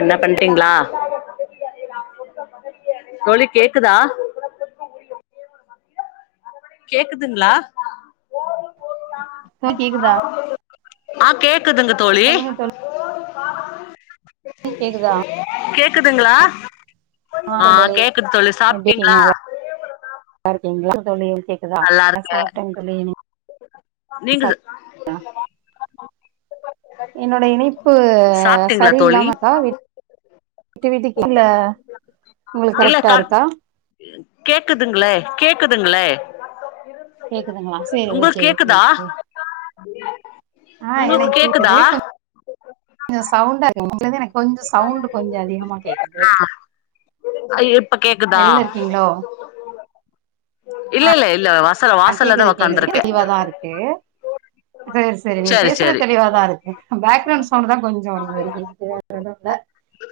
என்ன பண்றிங்களா தோழி கேக்குதா கேக்குதுங்களா தோழி கேக்குதா ஆ கேக் கேக்குதுங்க தோழி சொல்லுங்க தோழி கேக்குதா கேக்குதுங்களா ஆ தோழி கேக்குது தோழி எப்டி இருக்கீங்க சாப்ட்டீங்களா நல்லாரு [inaudible] க்கீங்களா கேக்குதா நல்லா இருக்கு சாப்ட்டேன் தோழி நீங்க சா சாப் என்னோட இணைப்பு சாப்ட்டீங்களா தோழி சரியில்லாமருக்கா வீட்டுக்குள்ள உங்களுக்கு இல்ல கரெக்டா கா இருக்கா கேக்குதுங்களே கேக்குதுங்களே கேக்குதுங்களா செரி ஓக்கே உங்களுக்கு கேக்குதா ஒக்கே ஆ உங்களுக்கு எனக்கு கேக்குது கேக்குதா கொஞ்சோ சவுண்டா இருக் [unintelligible] கொஞ்சோம் சவுண்ட் கொஞ்சோ அதிகமா கேக்குது ஆ இப்ப கேக்குதா வெளில இருக்கீங்களோ இல்ல இல்ல இல்ல வஸ் ஆ கேக்குது கேக்குது தெளிவாதான் இருக்கு செரி செரி நீங்க சரி பேசுறது சரி தெளிவாதான் இருக்கு பேக்ரவுண்ட் சவுண்ட் தான் கொஞ்சோ வரும் மாது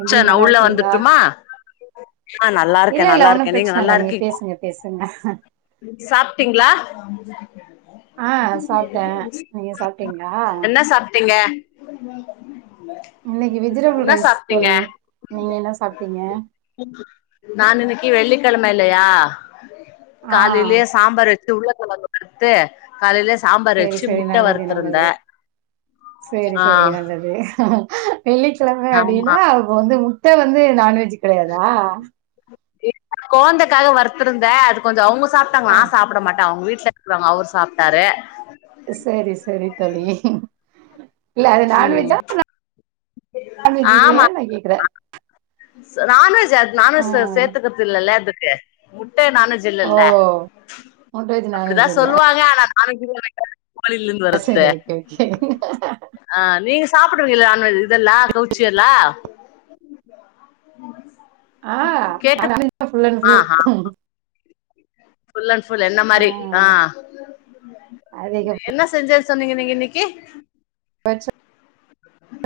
ச்ச நான் உள்ள வந்துருட்டுமா ஆ நல்லா இல்ல இருக்கேன் இல்ல நல்லா ஒன்னும் இருக்கேன் நீங்க பிரச்சன நல்லா இல்ல இருக்கீங் பேசுங்க பேசுங்க சாப்ட்டீங்களா [unintelligible] ஆ சாப்ட்டேன் நீங்க சாப்டீங்களா என்ன [unintelligible] [unintelligible] வெஜிடபிள் என்ன ரைஸ் சாப்டீங்க தோழி நீங்க என்ன சாப்ட்டீங்க நான் இன்னைக்கு வெள்ளி கிழம இல்லயா ஆ காலையிலயே சாம்பார் வச் உருள கெழங்கு வறுத்து காலைல செரி செரி நல்லது நல்லது செரி ஆ செரி நல்லது வெள்ளிக்கிழம ஆமா அப்டின்னா அப்போ வந்து முட்ட வந்து நான்வெஜ் கெடையாதா க்காக வறுத்துருந்த அது கொஞ்சம் அவுங்க சாப்ட்டாங்க ஆ நான் சாப்ட மாட்டே அவங்க வீட் திட்றவுங்க அவுரு சாப்ட்டாரு செரி செரி தோழி [inaudible] இல்ல அது ம் நான்வெஜ்ஜா நான்வெஜ் ஆமா இல்லையா நான் கேக்குறேன் நான்வெஜ் அது ஆ நான்வெஜ்ல சேர்த்துக்கிறது இல்லல்ல அதுக்கு முட்ட நான்வெஜ் ஓ இல்லல்ல முட்டைவெஜ் அப்டி நான்வெஜ் தான் இல்ல சொல்லுவாங்க ஆனா [unintelligible] கோலிருந்து சரி வருத்து ஓகே ஓகே ஆஹ் நீங் சாப்புடுவீங்கல நான்வெஜ் இதெல்லாம் கவுச்சி எல்லாம் ஆ உம் நான் கேக்குத் நான்வெஜ் தான் ஃபுல் அண்ட் ஃபுல் ஆஹ் ஆஹ் ஃபுல் அண்ட் ஃபுல் என்ன ஆ மாரி ஆஹ் அதிகபட்சம் என்ன செஞ்ச சொன்னீங்க நீங்க இன்னைக்கு வெஜ்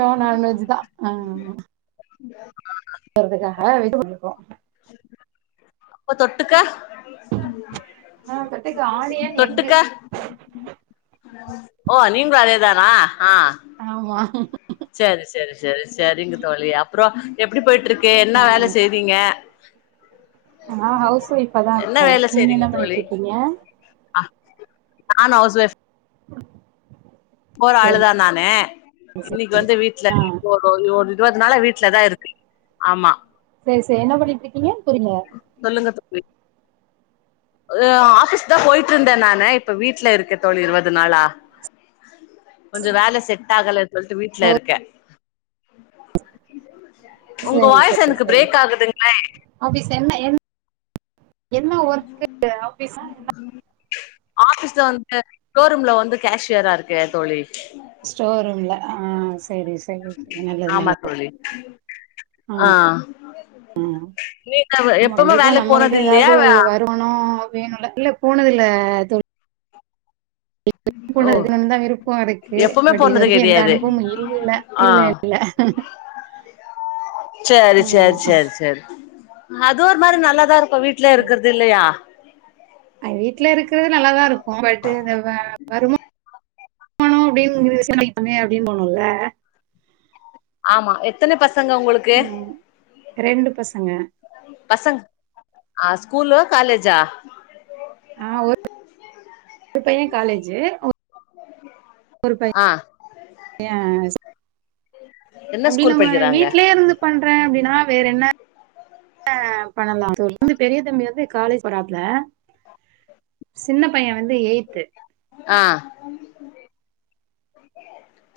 சோ நான்வெஜ் தான் ஆஹ் சொல்றதுக்காக வீட்டுக்கு வந்து இருக்கோம் அப்ப தொட்டுக்கா ஆ தொட்டுக்க ஆனியன் எக்கு தொட்டுக்கா ஓ நீங்களும் அதே தானா ஆஹ ஆமா செரி செரி செரி செரிங்க தோழி அப்புறம் எப்படி போயீட்டு இருக்கு என்ன வேல செய்றீங்க ஆஹ ஹவுஸ் வைஃப் தான் என்ன இருக்கேன் வேல நீங்க செய்றீங்க என்ன பண்ணிட்டு தோழி இருக்கீங்க நானும் ஹவுஸ் வைஃப் உம் போற ஆளு தான் நானு இன்னைக்கு வந்து வீட்டு்ல ஆ போறோ ஓடுது இருபது நாள வீட்டு்ல தான் இருக்கேன் ஆமா செரி செரி என்ன பண்ணிட்டு இருக்கீங்க புரியல சொல்லுங்க தோழி ஆபிஸ் தான் போயிட்டு இருந்தேன் ஆபீஸ் தான் போயீட் இருந்தேன் நானு இப்ப வீட்டுல இருக்கே தோழி இருபது நாளா கொஞ்சம் வேலை செட் ஆகல சொல்லிட்டு ஓ வீட்டுல இருக்கேன் உங்க சரி வாய்ஸ் சரி எனக்கு சரி பிரேக் ஆகுதுங்களேன் ஆபீஸ் என்ன என் என்ன ஒர்க்க ஆபீஸா என்ன ஆஃபிஸ்ல வந்து ஷோரூம்ல வந்து கேஷியரா இருக்கேன் தோழி ஸ்டோரூம்ல ஆஹா ஆமா தோழி ஆஹ் நீங்க ஆமா எப்பமே கண்டிப்பா வேலைக்கு போனது இல்லையா வேணும்ல இல்ல போனது இல்ல தோல் ஓ போன இதுன்னுதான் விருப்பம் இருக்கு எப்பவுமே பட் இது போனது வரைக்கும் எந்த கெடையாது அனுபவமும் இல்ல ஆ இல்ல இல்ல சேரி சேரி ஆமா சேரி சேரி அது ஓர் மாரி நல்லாதா இரு இப்ப வீட்லே இருக்கறது இல்லையா அது வீட்ல இருக்கிறது நல்லாதான் இருக்கு ட்டு இந்த வருமானம் போனும் அப்டியே குடும்ப சுமை அதிகமாகும் லா ஆமா எத்தனை பஸ் சங்க உங்களுக்கு ரெண்டு பசங்க பசங் ஆஹ் ஸ்கூலு காலேஜா ஆ ஒரு பையன் காலேஜி ஒரு பை ஆ யன் என்ன அப்படி ஸ்கூல் நம்ம படிக்கிறாங்க வீட்லயே இருந்து பண்றேன் அப்டின்னா வேற என்ன பண்ணலாம் தோல் வந்து பெரிய தம்பி வந்து காலேஜ் போராப்ல சின்ன பையன் வந்து எய்த் ஆஹ்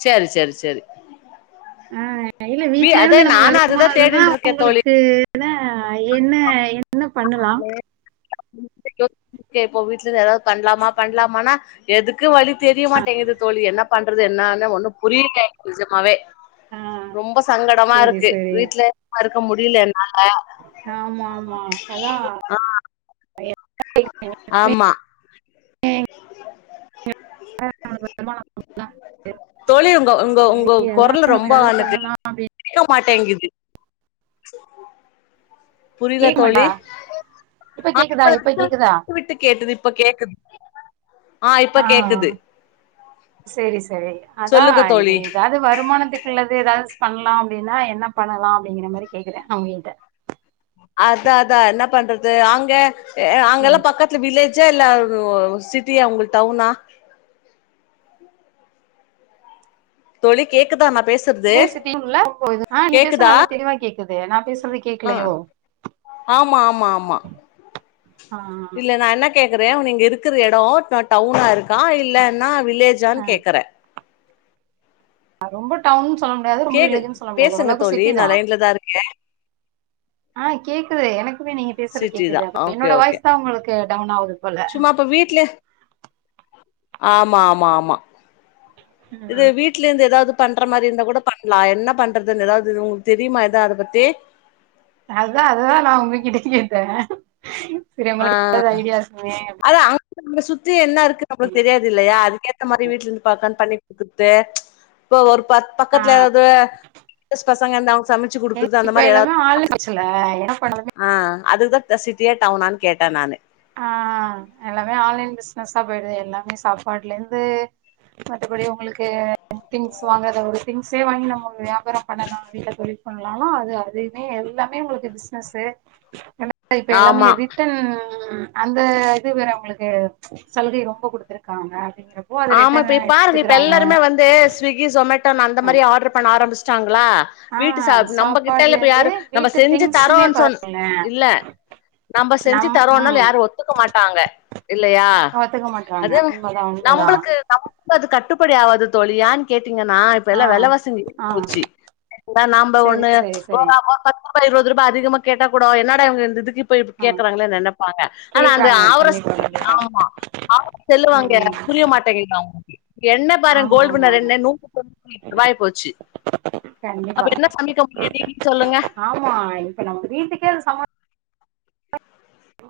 சரி ஜரி ஜரி ஆ இல்ல வீட்ல இருந்து நம்ம வருவோமானோ அதுதா [unintelligible] மானதுன்னா தேடின்ட்டு இருக்கே தோழி உங்களுக்குதான் என்ன என்ன பண்ணலாம் கேப்போ வீட்டுல எதோ பண்ணலாமா பண்ணலாமா னா எதுக்கு வழி தெரியமாட்டேங்குது தோழி என்ன ப பண்றது என்னானு ஒண்ணு புரியில நிஜமாவே ஆ ரொம்ப சங்கடமா சரி, இருக்கு சரி. வீட்ல ஏ இருக்க முடியல என்னால ஆமா, ஆமா. அதான் [inaudible] ஆமா வருமானம் தோழி உங்க உங்க சரி உங்க அதான் கொறலு நம்ம ரொம்ப ஏதாவது எனக்கு பண்ணலாம் அப்டின்னு கேக்க மாட்டேன்ங்குது [inaudible] புரியல கேட்க மாட்டா? தோழி ஆஹ் இப்ப விட்டு விட்டு கேட்டுது இப்ப கேக்குது ஆஹ் இப்ப கேக்குது செரி செரி அதான் சொல்லுங்க இது தோழி ஏதாவது வருமானத்துக்குள்ளது ஏதாவது பண்ணலாம் அப்படின்னா என்ன பண்ணலாம் அப்படிங்கிற மாதிரி கேக்குறேன் அவுங்க கிட்ட அதான் அதான் என்ன பண்றது ஆங்க ம் அங்கெல்லாம் பக்கத்துல வில்லேஜ் ஜா இல்ல சிட்டியா உங்களுக்கு டவுனா தோழி கேக்குதா நா பேசுறது [unintelligible] நீ பேசுற கேக்குதா நல்லா தெளிவா கேக்குது நான் பேசுறது ஆ கேக்கலையோ ஆமா ஆமா ஆமா ஆஹ் கேக்குறேன்ன நீங்க இருக்கிற இடம் டவுனா இருக்கான் இல்லன்னா ஆ வில்லேஜான்னு கேக்றேன் ரொம்ப டவுன்னு சொல்ல முடியாது ரொம்ப கேக்கு வில்ஜென்னு சொல்ல முடியாது பேசுங்க அளவுக்கு தோழி சிட்டி நா தான் லைன்ல தா இருக்கே ஆஹ் கேக்குது எனக்கு நீங்க பேசுறது சிட்டி கேக்குது என்னோட வாயிசு தான் உங்களுக்கு டம்னாவது சும்மாப்ப வீட்டு்ல ஆமா ஆமா ஆமா இது ம் வீட்ல இருந்து ஏதாவது பண்ற மாதிரி இருந்தா கூட பண்ணலாம் என்ன பண்றதுன்னு ஏதாவது உங்களுக்கு தெரியுமா ஏதாவது அத பத்தி அதான் அதுதான் நான் உங்ககிட்ட கேட்டேன் செரி உங்களுக்கு எதாது ஐடியாஸ் அத அங்க சுத்தி என்ன இருக் நம்மளுக்கு தெரியாதுல்லையா அதுகேத்த மாதிரி வீட்ல இருந்து பாக்கலானு பண்ணி [unintelligible] இப்ப ஒர் ப ஆ பக்கத்ல எதாது பசங்கந்தா சமச்சு குடுக்குறது அந்த இப்ப மாரி [inaudible] எல்லாமே ஆன்லைன் ஆச்சுல என்ன பண்றது ஆ அதுக்குதாத சிட்டியா டவுனான்னு கேட்ட நானு ஆ எல்லாமே ஆன்லைன் பிஸ்னஸ்ஸா போயிடுது எல்லாமே சாப்பாடுலேந்து மத்தபடி உங்களுக்கு திங்ஸ் வாங்கற ஒரு திங்ஸே வாங்கி நம்ம வியாபாரம் பண்ணலா வீட்ல தொழில் பண்லாலா அது அதுமே எல்லாமே உங்களுக்கு பிஸ்னஸு ப இப்ப எல்லாமே ஆமா ரிட்டன் [unintelligible] அந்த இது வேற உங்களுக்கு சலுகை ரொம்ப குடுத்துருக்காங்க அப்படிங்கிறப்போ அது ஆமா ரிட்டன் இப்ப இ பாருங்க இப்ப எடுத்துக்கிறாங்க எல்லாருமே வந்து ஸ்விகி ஸொமேட் தன் அந்த மாரி ஆடர் பண்ண ஆரம்பிச் லா ஆ வீட்டு சா நம்ப கிட்டலா சாப்பாடுல இப்ப இருந்து யாரு நம்ம வீட்டு செஞ்சு திங்ஸுமே தரோன் பா சொன் இல்ல நம்ம செஞ்சு நம் தரோன்னாலு ம் யாரு ஒத்துக்க மாட்டாங்க இல்லையா ஒத்துக்க மாட்றாங்க அது உண்மதா உண்மதா நம்மளுக்கு நம்ம அது கட்டுப்ப ப்புடியாவாது தோழி யான் கேட் டிங்கன்னா இப்ப ஆ எல்லா வெலவாசி ஏரி ஆ போச்சி இந்த நாம்ப செரி ஒண்ணு செரி செரி [unintelligible] ப இருவது ருபா அதிகமா கேட்ட கூடொ என்னடா இவுங்க இந்த இதுக்கு ப இப் ஆ கேக்குறாங்களே நெனப்பாங்க ஆனா அந்த கேக்குறாங்க ஆவுரஸ் கண்டிப்பா [inaudible] கண்டிப்பா ஆமா ஆ செல்லுவாங்க [unintelligible] பாருங்க கோல்டு வின்னர் ஆமாமாமா என்ன நூத்தி தொண்ணூத்தி எட்டு ரூபாய் போச்சு கண்டிப்பா அப்ப என்ன சமைக்க முடியு நீங்க சொல்லுங்க ஆமா இப்ப நம்ம வீட்டுக்கே சம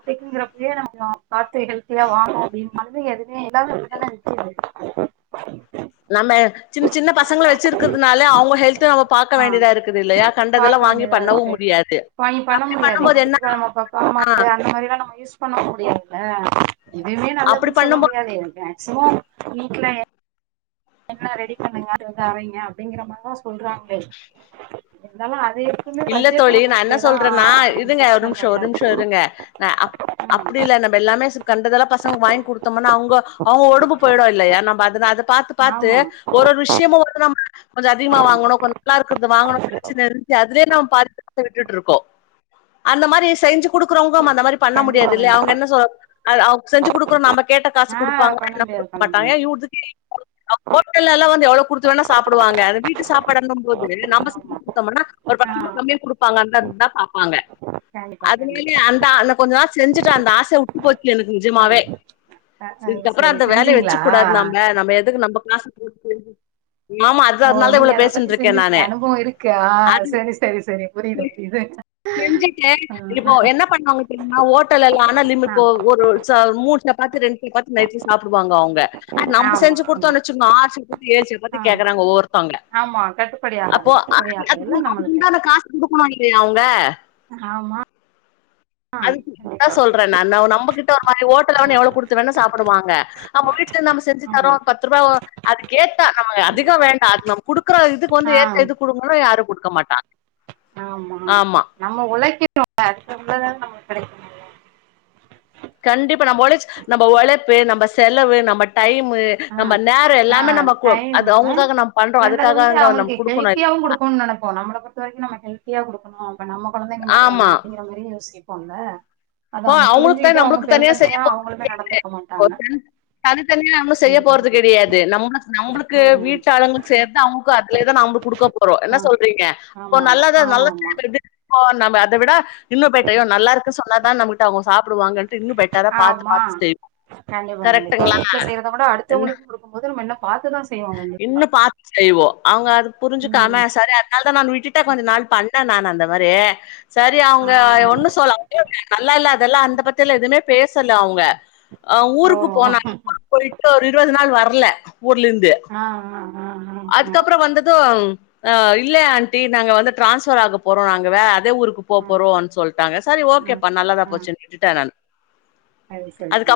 க்குங்கிறப்பே [unintelligible] பாத்து ஹெல்த்தியா வாங்கு அப்டின்னாலுமே எதுவுமே எல்லாமே அப்டிதானெ விக்கிது ஆ நம்ம சின்ன சின்ன பசங்கள வச்சிருக்குறதுனாலே அவுங்க ஹெல்து நம்ம பாக்க ஆ வேண்டியதா இருக்குது இல்லையா கண்டதெல்லா பாக்க வாங்கி வேண்டியதா பண்ணவு இருக்கு முடியாது அப்டி பண்ணும் போது என்ன ஆ ய அந்த மாரிலா நம்ம யூஸ் பண்ண முடியாது ஆஹ் எதுமே அப்டி நல்லதுன் சொல்ல பண்ணும்போது முடியாது மேக்சிமம் வீட்லயெ எல்லா ரெடி பண்ணுங்க அரைங்க அப்புடிங்குற மாரிதா சொல்றாங்ளே இருந்தாலு அது எப்பவுமே இல்ல பட்ஜெட் தோழி நா என்ன நம்மளுக்குதா சொல்றேன்னா இருங்க ஒரு பிரச்சன நிமிஷொ ஒரு மாரியா இருக்கு நிமிஷொ இருங்க அப் அப்டி ம் இல்ல நம்ம எல்லாமே கண்டதல்லா பசங்க வாங்கி குடுத்தமுன்னா அவுங்க அவுங்க உடம்பு போயிடு இல்லையா நம்ம அது அத பாத்து பாத்து ஆமா ஒரு ஒரு விஷ்யமு [inaudible] கொஞ்ச அதிகமா ஆமா வாங்கணு கொஞ்ச நல்லா இருக்குது வாங்கணு [inaudible] [unintelligible] விட்டுட்ருக்கோ அந்த மாரி செஞ்சு குடுக்குறவுங்க அந்த மாரி பண்ண கண்டிப்பா முடியாது இல்லயா அவுங்க கண்டிப்பா என்ன சொ அ அவ செஞ்சு கொடுக்கோம் நம்ம கேட்ட காசு ஆ கொடுப்பாங்க பண்ண என்ன முடியாது கொடுக்க பண்ண மாட்டாங்க முடியாது இ ஹோட்டல் எல்லாம் வந்து எவ்வளவு குடுத்தனா சாப்படுவாங்க அத வீட்டு சாப்பிடனும் போது நம்ம செஞ்சு ஆமா கொடுத்தோம்னா ஒரு ஆ பத்துமா கம்மியா கு கொடுப்பாங்க அந்த தான் பார்ப்பாங்க கண்டிப்பா அது மேல கண்டிப்பா அந்த அ கொஞ்ச நாள் செஞ்சுட்டு அந்த ஆசை விட்டு போச்சு எனக்கு நிஜமாவே ம் அ அ, இதுக்கப்புறம் சரி அந்த வேலை செஞ்சீங்களா வச்சுக்க கூடாது நாம நம்ம எதுக்கு நம்ம காசு ஆமா ஓ அதனால தான் நீங்க இவ்ளோ அத பத்தி பேசின்ட்டு இருக்கேன் செஞ்சிருக்கீங்க நானு அனுபவம் இருக்கா ஆஹ் அது சரி சரி சரி புரியுது புரியுதுஹ நா ஒட்டலால்ல நில்லினு போ ஒரு ச மூனு சப்பாத்தி ரெண்டு சப்பாத்தி நைடல சாப்பிடுவாங்க அவங்க நம்ம ஆமா செஞ்சு ஆமா கொடுத்தோம் வச்சுோங்க ஆறு சாப்பாி ஏழு ஆ சப்பாிேக்குறாங்க ஒ ஆமா கட்டுப்படி ஆகாது கட்டுப்படிய ஆகால அதுக்கு உண்டான காசு கொடுக்கண அவங்க ஆமா அதுான் கண்டிப்பா சொல்றேன் நான் நம்மகிட்ட ஒரு மாதிரி ஹோட்டலவடு எவ்வளவு ஆமா குடுத்து வேணா சாப்பிடுவாங்க நம்ம வீட்டுல இருந்து நம செஞ்சு ஆமா தரோம் பத்து ரூபாய் அதுக்கேத்தா நம்ம அதிகம் வேண்டாம் நம்ம கொடுக்க இருக்கற இதுக்கு வந்து ஆ ஏத்த இது கொடுங்கணும் யாருக்கும் கொடுக்க மாட்டான் ஆமா நம்ம உழைக்குறோம கண்டிப்பா நம்ம ஒழச்சி நம்ம உழைப்பு நம்ம செலவு நம்ம டைமு ஆ நம்ம நேரம் ஆ எல்லாமே நம்ம அது டைம்மு அவங்களுக்காக நம்ம பண்றோம் அதுக்கு ரெண்டாவது அவங்களுக்கு ஹெல்தியும் கொடுக்கும் நினைப்போம் நம்மால பொறுத்த வரை நம ஹலியடுக்கும் நம்ம குழந்தைங்க மாரிதானே யோச போல அ அவங்களுக்கு தி நம்மளுக்கு தனியா செய்ய போறது அவங்களுமே நடந்துக்க மாட்டாங்க கிடையாது தனித்தனியா நாம் மா செய்ய கண்டிப்பா போறது கண்டிப்பா கிடையாது நம்ம நம்மளுக்கு ம் வீச்சளுங்க சேர்ந்து அவங்கக்கும் இதே நாம்ம கொடுக்க போறோம் என்ன ஆ சொல்றீங்க இப்ப ஆமா ஆமா நல்ல ஆமா நல்ல ஆமா எ அதை விட இன்னும் பேட்டையோ ம். நல்லா இருக்கு சொல்ல தான் நாம்மால்டா அவங்க சாப்ப ஆமா கண்டிப்பா கண்டிப்பா கரெக்ட்டுங்களா வீட்டுல செய்யறத கூட என்ன அடுத்தவங்களுக்கும் இருக்கும்போது நம்ம என்ன பாத்துதான் இன்னும் பார்த்து செய்வோம் அவங்க அதது புரிஞ்சுக்காம ம் சரி அதனால தான் நான் விட்டுட்ட கொஞ்சம் நாள் பண்ண என்ன நான் அந்த மாதிரியே சரி ஆ அவங்க ஒன்னும் சொல்லா நல்லா இல்ல அதெல்லாம் அந்த பத்த எல்லாம் எதுவுமே பேசல அவங்க ஆஹா ஓ ஊருக்கு போனா போயிட்டு ஒரு இருபது நாள் வர்ல ஊர்ல இருந்து ஆஹ் ஆஹ் ஆஹ் ஹ் ஹ் ஆஹ் இல்லைய ஆண்டி நாங்க வந்து டிரான்ஸ்பர் ஆக போறோம் நாங்கவே அதே ஊருக்கு ஆ போறோம்ன்னு சொல்லிட்டாங்க சரி ஓகேப்பா நல்லாதான் போச்சு விட்டுட்டன் நான் செரி செரிங்க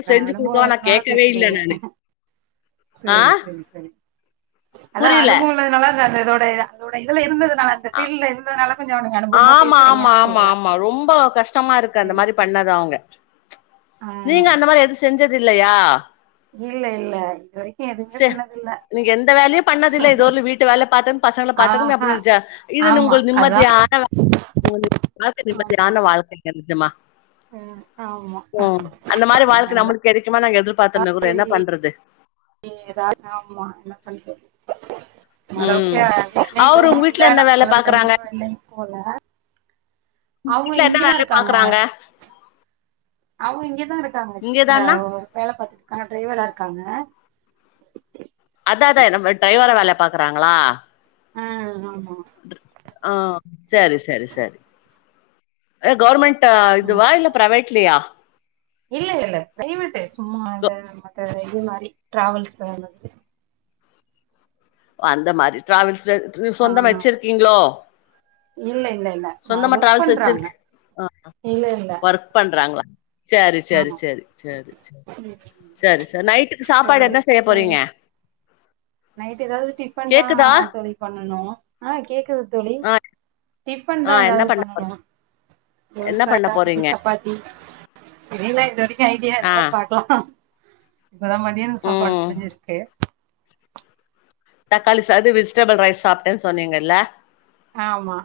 அதான் செஞ்சு அனுபவம் குடுக்கவா நா இருக்கனாள கேட்கவே இல்ல பேசுறீங்க நானு ஆ செரி செரி செரி அதான் புரியல அனுபவம் உள்ளது நல்லான் இதோட அதோட இதுல இருந்த ஆமா ஆமா பேசுறீங்கன்னு ஆமா சொல்றே ஆமா ரொம்ப கஷ்டமா இருக்கு அந்த சரி மாதிரி சரி பண்ணுணது அவங்க ஆ நீங்க அந்த மாதிரி எது செஞ்சது இல்லையா இல்ல இல்ல இது வரைக்கு எதுவுமே சே பண்ணதில்ல நீங்க எந்த வேலையும் பண்ணத இல்ல இது வரலயு வீட்டு வேலை பார்த்து பசங்கள பார்த்து ஆஹா அப்படி இருச்சா இது ஆமா உங்கள் அதா நிம்மதியான உ வாழ்க்கை ஆமா நிம்மதியான வாழ்க்கை தெரிதுமா ம் ஆமா ம் அந்த மாதிரி வாழ்க்கை அதனாலதா நம்மளுக்கு கிடைக்குமா நாங்க எதிர்ப் பாத்திருந்தா கூட என்ன பண்றது ஏதாவது இம் ம் இல் அவரு உங்க நம்மள வீட்ல என்ன வேல அளவுக்கு பாக்குறாங்க தரியமம் இல்லைன்ன போல அவங்க வீட்ல என்ன இங்கதான் வேல இருக்காங்க பாக்குறாங்க அவ இங்கதான் இரு இருக்காங்க சென்னையில இங்கதானா ஒரு வேலை பாரத்துட்டுக்கான டிரைவரா இருக்காங்க அத அதான் டிரைவரை வேலை பாக்குறாங்களா ஆஹ் ஆமா ஆஹ் செரி செரி செரி அ கவர்வர்மெண்ட் உஹம் இல்ல இல்ல பிரைவேட்டே சும்மா க இ இது மாதிரி டிராவல்ஸ்து அந்த மாதிரி டிராவல்ஸ்ல நீ சொந்தம் வச்சிருக்கீங்களோ இல்லை சொந்தமா ட்ராவல்ஸ் வச்சிருக்குஹ இல்ல இல்ல ஒர்க் பண்றாங்களா செரி செரி ஆமா செரி செரி செரி ம் செரி செரி நைட்டுக்கு சாப்பாடு என்ன சரி செய்ய சரி போறீங்க நைட் ஏதாவது டிஃபன் கேக்குதா தான் தோழி பண்ணனும் ஆஹ் கேக்குதுதோழி ஆ டிஃபன் தான் ஆ என்ன ஏதாவது பண்ண போறீங்க பண்ணணும் என்ன தோசா பண்ண போறீங்க சப்பாத்தி என் உ ஐடியா ஆ இல்ல பாக்கலாம் இப்பதான் மதியானம் சாப்பாடு ம் முடிஞ்சிருக்கே தக்காளி சாது வெஜிடபிள் ரைஸ் சாப்பிட்டேன்னு சொன்னீங்கல்ல ஆமா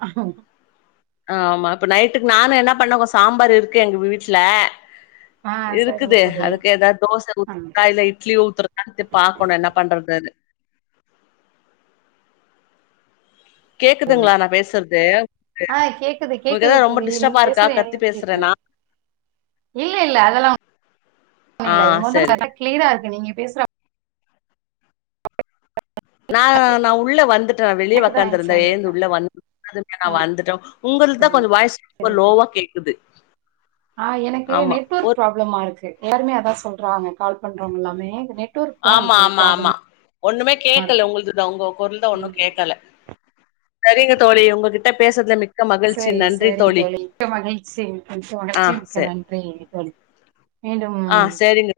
ஆ ஆமா இப்ப நைட்டுக்கு நானும் என்ன பண்ணேன் சாம்பார் இருக்கு எங்க வீட்டுல ஆ சரிங்க இருக்குது தோழி அதுக்கு ஏதாவது தோசை ஆ ஊத்துறதா இல்ல இட்லி ஊத்துட்றதா பாக்கணும் என்ன பண்றது கேக்குதுங்களா நா பேசுறது ஆஹ் கேக்குது உங்களுக்கு கேக்குது ஏதாவது ரொம்ப தோழி நீங்க டிஸ்டர்பா இருக்கா பேசுற கத்தி கேக்குற பேசுறேனா இல்ல இல்ல அதெல்லாம் ஒன்னும் ஆ சரி இல்ல கிளீரா இருக்கு நீங்க பேசுற நான் நான் உள்ள வந்துட்டேன் நான் வெளிய எனக்குதா லைன் உக்காந்துருந்தேன் சரியில்ல எழுந்து உள்ள வந்ததுமேய் ஆ நான் வந்துட்டேன் உங்களுக்கு தான் சரி கொஞ்சம் வாய்ஸ் ரொம்ப லோவா கேக்குது ஆஹ் எனக்கு ஆமா நெட்வொர்க் ஒரு ப்ராப்ளமா இருக்கு எல்லாருமே அதான் சொல்றாங்க கால் பண்றோங்கல்லாமே இந்த நெட் ஆமா ஆமா ஆமா ஒண்ணுமே கேக்கல இருக்கு உங்கலோடது உங்க குரல் தான் ஒண்ணும் ம் கேக்கல செரிங்க தோழி உங்ககிட்ட பேசுதுல ரொ செரி செரிங்க தோழி மிக்க மகிழ்ச்சி மிக்க ஆ மகிழ்ச்சி மிக்க சரி நன்றிங்க தோழி மீண்டும் ஆ சரிங்க